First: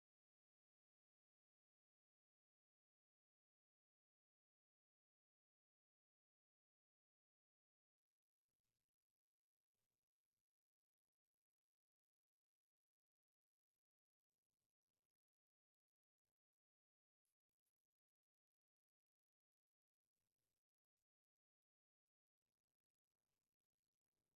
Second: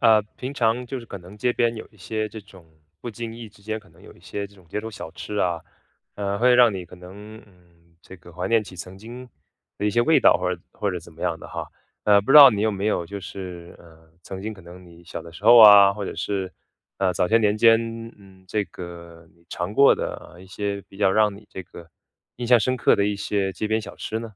啊，平常就是可能街边有一些这种不经意之间可能有一些这种街头小吃啊，呃，会让你可能，嗯，这个怀念起曾经的一些味道或者或者怎么样的哈。那不知道你有没有就是，呃，曾经可能你小的时候啊，或者是，呃，早些年间，嗯，这个你尝过的一些比较让你这个印象深刻的一些街边小吃呢？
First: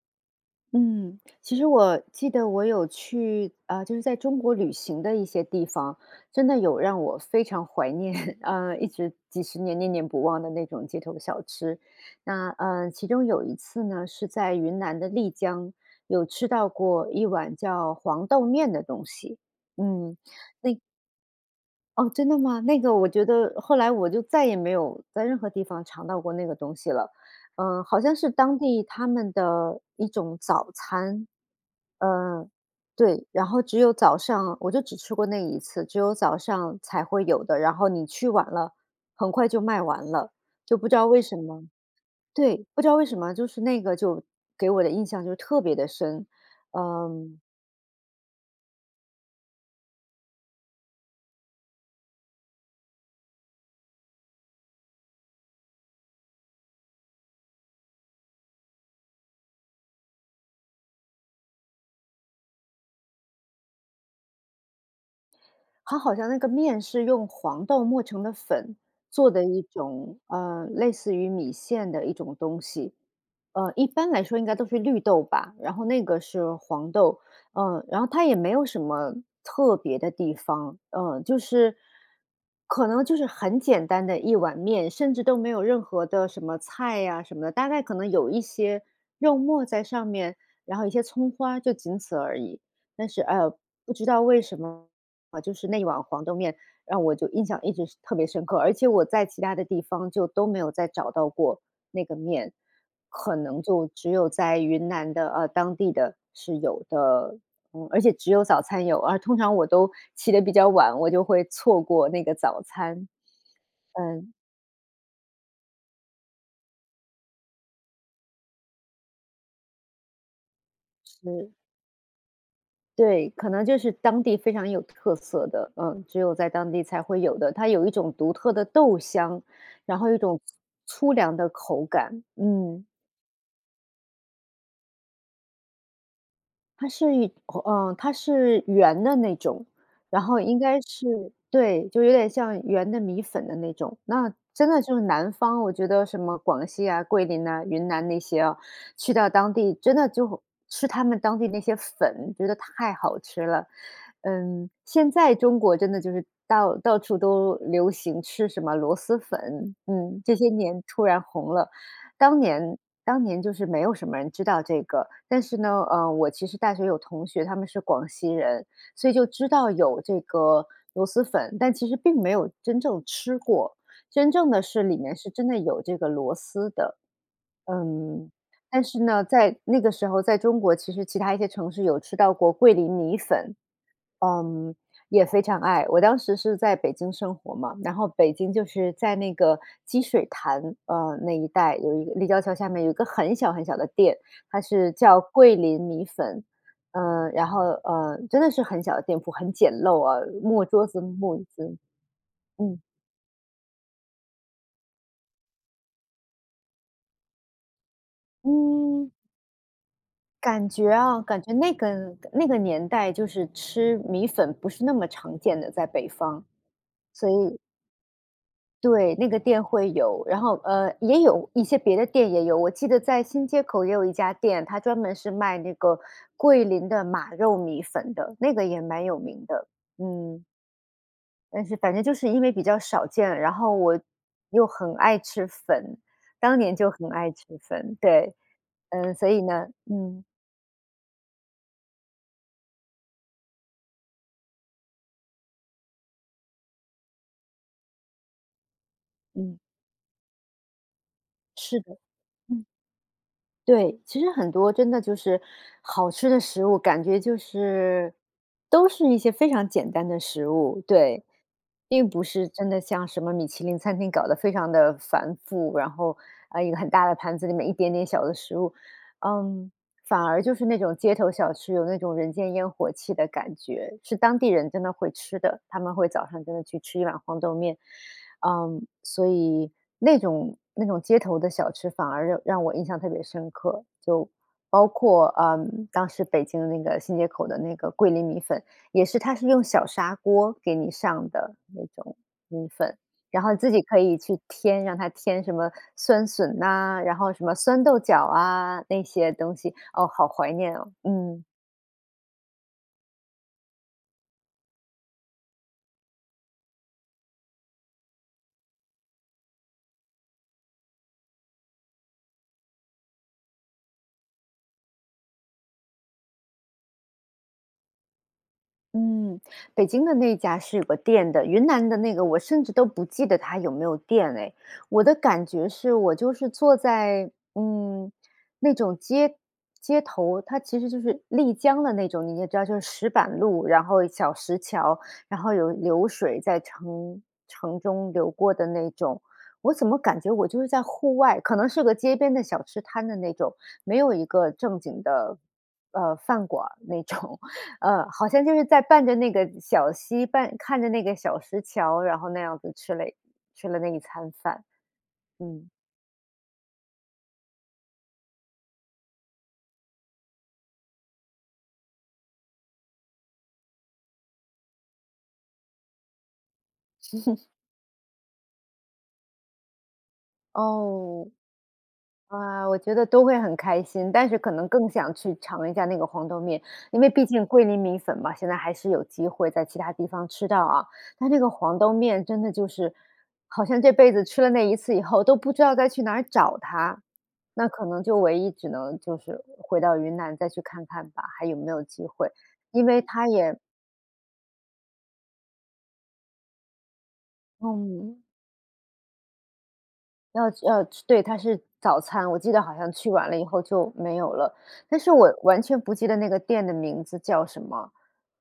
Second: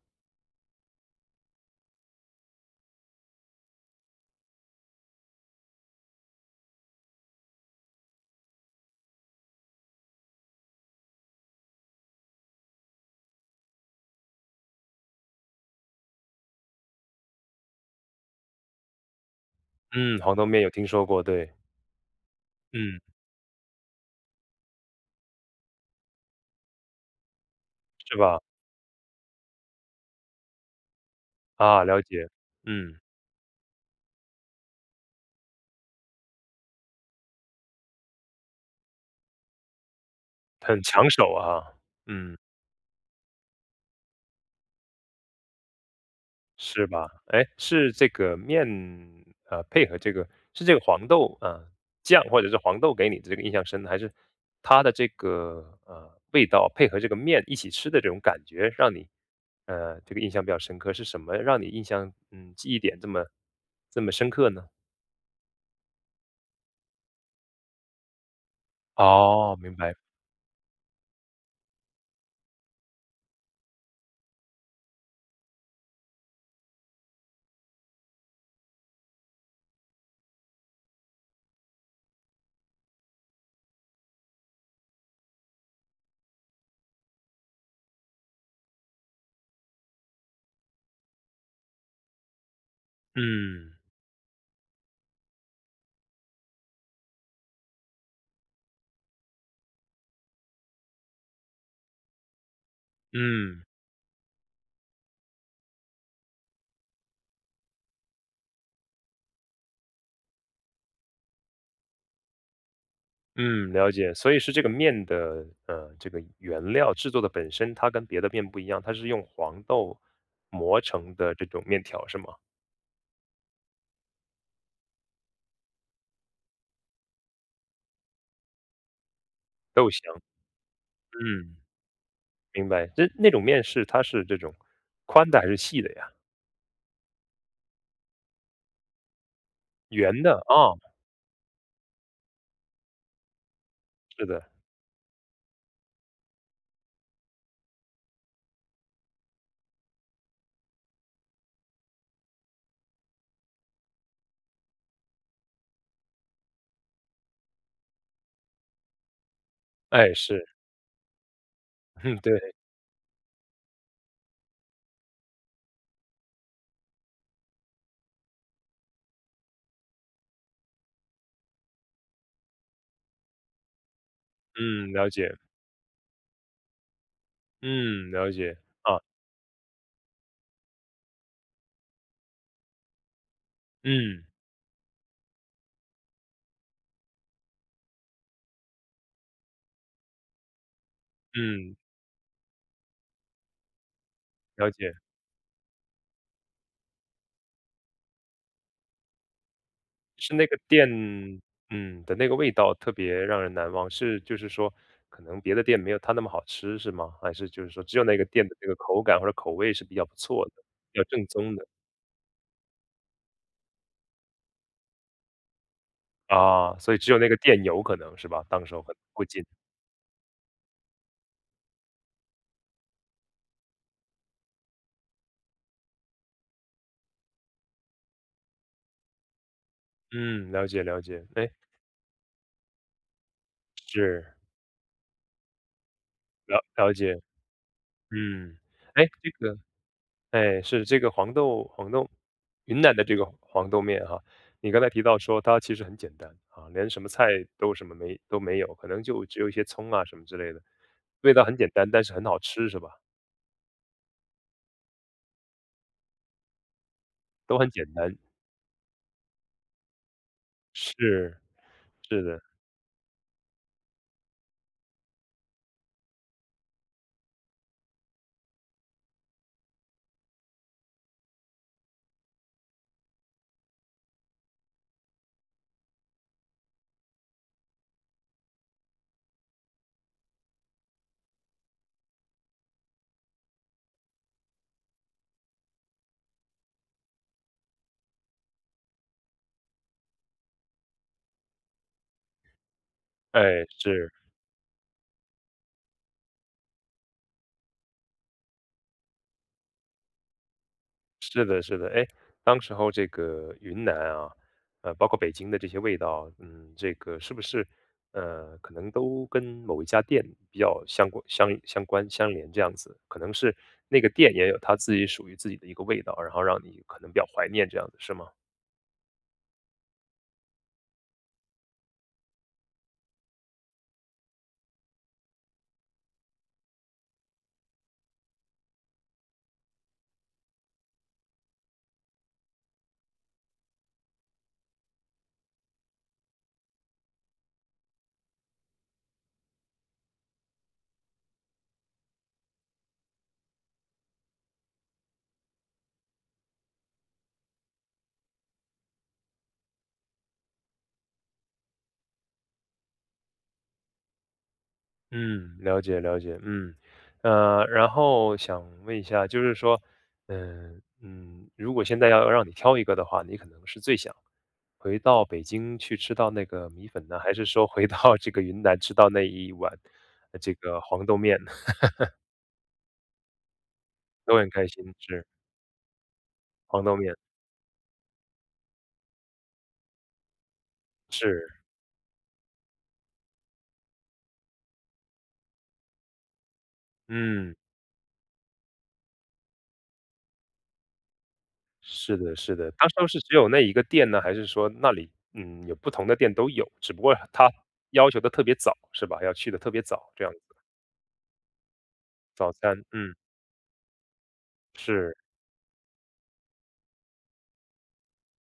嗯，其实我记得我有去，啊，就是在中国旅行的一些地方，真的有让我非常怀念，啊，一直几10年念念不忘的那种街头小吃。那，呃，其中有一次呢，是在云南的丽江，有吃到过一碗叫黄豆面的东西，嗯，嗯，黄豆面有那听说过，对。哦，真的吗？那个嗯。我觉得后来我就再也没有在任何地方尝到过那个东西了。呃，好像是是吧？当地他们的一种早餐，啊，了解，嗯，嗯。对。然后只有早上我就只吃过那一次，只有早上才会有的，然后你去晚了，很快就卖完了，就很不知道抢为手什么啊，嗯。对，不知道为什么，就是那个就给我的印象就特别地深。是吧，嗯。诶，是这个面，呃，配合这个是这个黄豆，呃，酱，或者是黄豆给你的这个印象深呢？还是它的这个，呃，味道配合这个面一起吃的这种感觉，让你，呃，这个印象比较深刻？是什么让你印象，嗯，记忆点这么这么深刻呢？它好像那个面是用黄豆磨成的粉，做的哦，一明白。种，呃，类似于米线的一种东西。呃，一般来说应该都是绿豆吧，然后那个是黄豆。呃，然后它也没有什么特别的地方，呃，就是，可能就是很简单的一碗面，甚至都没有任何的什么菜啊什么，大概可能有一些肉沫在上面，然后一些葱花，就仅此而已。但是呃，嗯。不知道为什么，就是那一碗黄豆面让我就印象一直是特别深刻，而且我在其它的地方就都没有再找到过那个面，可能嗯。就只有在云南的，呃，当地的，是有的。嗯，而且只有早餐有，而通常我都起得比较晚，我就会错过那个早餐。嗯，了解。嗯。所以是这个面的，呃，这个原料制作的本身，它跟别的面不一样，它是用黄豆磨成的这是。种面条是吗？对，可能就是当地非常有特色的，嗯，只有在当地才会有的。它有一种独特的豆香，豆然后香，有一种粗粗粮的嗯，口感，明嗯。白。就那种面是它是这种宽的还是细的呀？它是一口，呃，它是圆的那种，圆然后的？应哦。该是对，就是有点像圆的米粉的那种。是那的。真的就是南方，我觉得什么广西啊、桂林呐、云南那些啊，去到当地，真的就吃它们当地那些粉，觉得太好吃了。嗯，现在中国真的就是到到处都流行吃什么螺蛳粉，哎，嗯，这是。些年突然红了。当对。年当年就是没有什么人知道这个，但是呢，呃，我其实大学有同学，他们是广西人，所以就知道有这个螺蛳粉，但其实并没有真正吃过，真正的是嗯，里了面是解。真的有这个螺蛳的。嗯，嗯，了解，但啊。是呢，在那个时候在中国，其实其它一些城市有吃到过桂林米粉。嗯。嗯，也非常爱。我当时是在北京生活嘛，然后北京就是在那个积水潭，呃，那一嗯。带有一立交桥下面有一个很小很小的店，它了是解。叫桂林米粉，呃，然后，呃，真的是很小的店铺，很简陋啊-是那个木桌店，子、木椅子。嗯，的那个味道嗯。特别让人难忘，是就是说，可能别的店没有它那么好吃，是吗？还是就是说，只有那个店的那个口嗯。感或者口味是比较不错的，感觉比较啊，正感宗觉的？那个的那个年代就是吃米粉不是那么常见的，在北方，啊，所以只有那所个以店有可能是吧？当时那时候可能对，会那个进。店会有。然后，呃，也有一些别的店也有，我记得在新街口也有一家店，它专门是卖那个桂林的马肉米粉的，那个也蛮有名的，嗯。嗯，了解，了解。诶？但是反正就是因为比较少见，然后我是。又很爱吃粉，当了年就了很解，爱吃粉，对。嗯。诶，嗯，所这以个呢嗯。哎，是这个黄豆黄豆云南的这个黄豆面啊，你刚才提到说它其实很简单，啊，连什么菜都什么没都没有，可能就只有一嗯。些葱啊什么之类的，味道很简是单的，但是很好嗯。吃，是吧？对，其实很多真的就是好吃的食物，感觉就都很简是单。都是一些非常简单的食物。对，是，并是不的。是真的像什么米其林餐厅搞得非常地繁复，然后，哎，一个很大的盘子里面一点点小的食物。嗯，反而就是那种街头小吃，有那种人间烟火气的感觉，是当地人真的会吃的，他们会早上真的去吃一碗黄豆面。嗯，所以那种那种街头的小吃，反而让让我印象特别深刻。就包括，呃，当时北京的那个新街口的那个桂林米粉，也是它是用小砂锅给你上的那种米粉，然后你哎，自己可是。以去添，让他添什么酸笋呐，然后什么酸豆角啊，那些东西。哦，好怀念哦，嗯。是的，是的。诶，当时候这个云南啊，呃，包括北京的这些味道啊，嗯，这个是不是，呃，可能都跟某一家店比较相关相相关相连这样子？可能是那个店也有它自己属于自己的一个味道，然后让你可能比较怀念这样，是吗？嗯，北京的那家是有个店的，云南的那个我甚至都不记得它有没有店诶。我的感觉是，我就是坐在，嗯，那种街，街头，它其实就是丽江的那种，你也知道就是石板路，然后小石桥，然后有流水在城城中流过的那种。我怎么感觉我就是在户外，可能是个街边的小吃摊的那种，没有一个正经的，呃，饭馆儿那种。嗯，好像就是在伴着那个小溪，伴看着那个小石桥，然后那样子吃了吃了那一餐饭，嗯，嗯。了解，了解，嗯。呃，然后想问一下，就是说，呃，嗯，如果现在要让你挑一个的话，你可能是最想回到北京去吃到那个米粉呢，还 是说回到这个云南吃到那1碗，呃，这个黄豆哦。面呢？啊，我觉得都会很开心，但都是很可开能更心，想是。去尝一下那个黄豆面。黄豆因为面。毕竟桂林米粉嘛，现在还是有机会在其它地方吃到啊。但那个是。黄豆面真的就是，好像这辈子吃了那一次以后都不知道该去哪儿找它，嗯。那可能就唯一只能就是回到云南再去看看吧，还有没有机是会，的，是的。因当时为当时它只有也那一个店呢，还是说那里，嗯，有不同的店都有，只不过它要嗯。求得特别早，是吧？要去得特别早，这样子。要吃要吃对，它是早餐，我记早得好餐，像去嗯。晚了以后就没有了。但是是。我完全不记得那个店的名字叫什么，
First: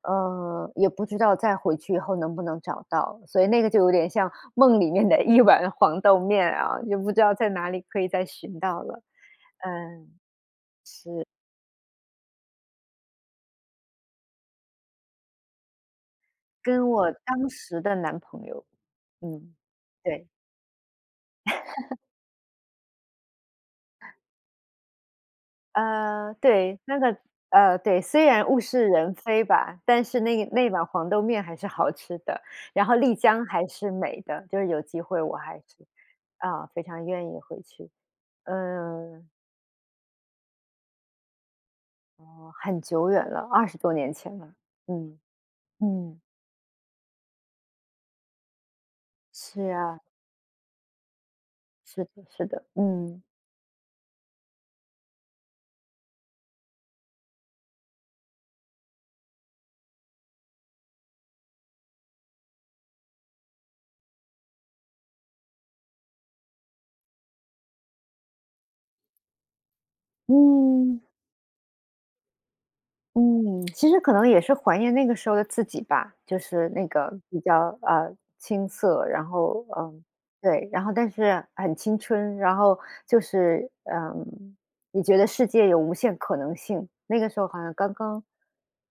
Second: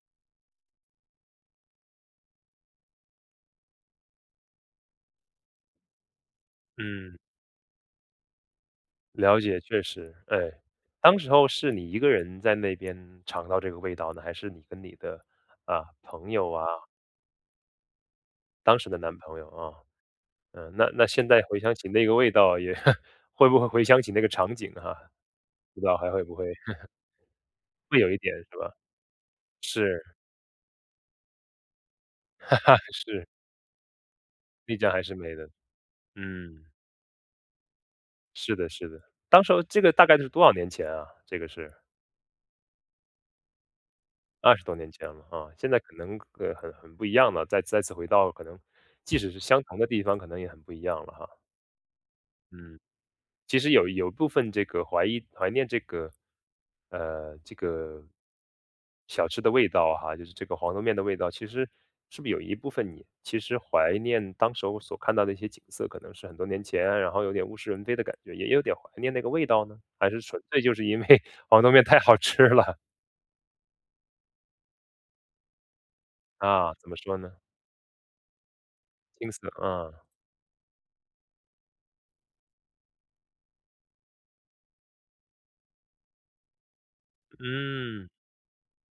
呃，也不知道再回去以后能不能找到。所以那个就有点像梦里面的1碗黄豆面啊，也不嗯。知道在哪里可以再寻到了，了解，确嗯。实，哎。当是。时候是你1个人在那边尝到这个味道呢，还是你跟你的，啊，朋友啊？跟我当时的男朋友，当时的男朋友，嗯，啊。对。呃，那那现在回想起 那个味道也 会不会回想起那个场景哈？不知道还会呃，不会？对，那个呃，对，会有一虽点，然是物吧？是人非吧，但是。是那那碗黄豆面还是好吃的，然 后丽是。江还是美的，就是丽有江机还是会我美的，还是，嗯。啊，非常愿意回去。是的，是的。嗯当时候这个大概是多少年前啊，这个是？哦，很久远了，20多年前了，20多年前嗯，了哈，现在可能嗯。个个很很不一样了，再再次回到，可能即使是相是同的啊。地方可能也很不一样了哈。是的，是的，嗯，嗯。其实有有部分这个怀疑怀念这个，呃，这个，小吃的味道哈，就是这个黄豆面的味道。其实，是不有一部分你其实怀念当时候所看到的一些景色，可能是很多年前啊，然后有点物是人非的感觉，也有点怀念那个味道呢？还是纯粹就是因嗯。为黄豆面太好吃了？嗯，其实可能也是怀念那个时候的自己吧。就是啊，那怎么个说呢？比较，呃，青涩，然青涩，后，啊。嗯，对，然后但是很青春，然后就是，嗯，也觉得世界有无限可能性。那个时候好像刚嗯。刚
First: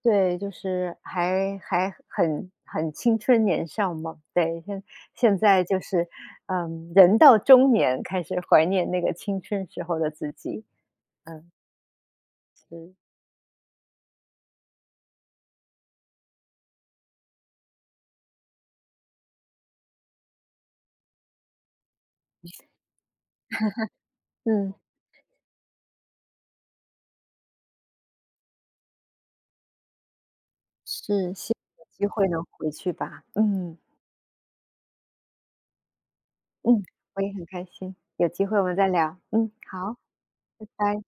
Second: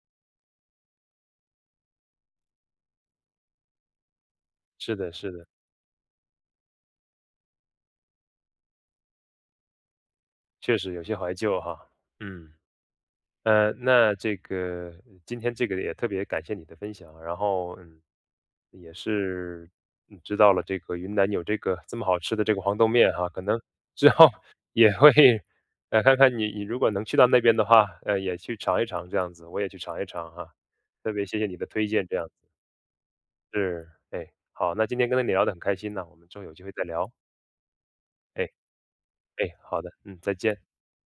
对，就是还还很很青春年少嘛。对，是的，是现的。在就是，嗯，人到中年开始怀念那个青春时候的自己，确实有些怀嗯。旧哈，嗯。嗯。呃，那这个，今天这个也特别感谢你的分享，然后，嗯，也是，嗯，知道了这个云南有这个，这么好吃的这个黄豆面哈。可能之 后嗯。也会呃，看看你你如果能去到那边的话，呃，也去尝一尝这样子，我也去尝一尝哈。特别是，谢谢希你的推望有荐机这样会能子。回去吧，嗯。是，哎，好。那今天跟你聊得很开心呐，我们之后机会嗯，再聊。我也很开心，有哎，机会我们再聊，哎，嗯，好的。好，嗯，再见。拜拜。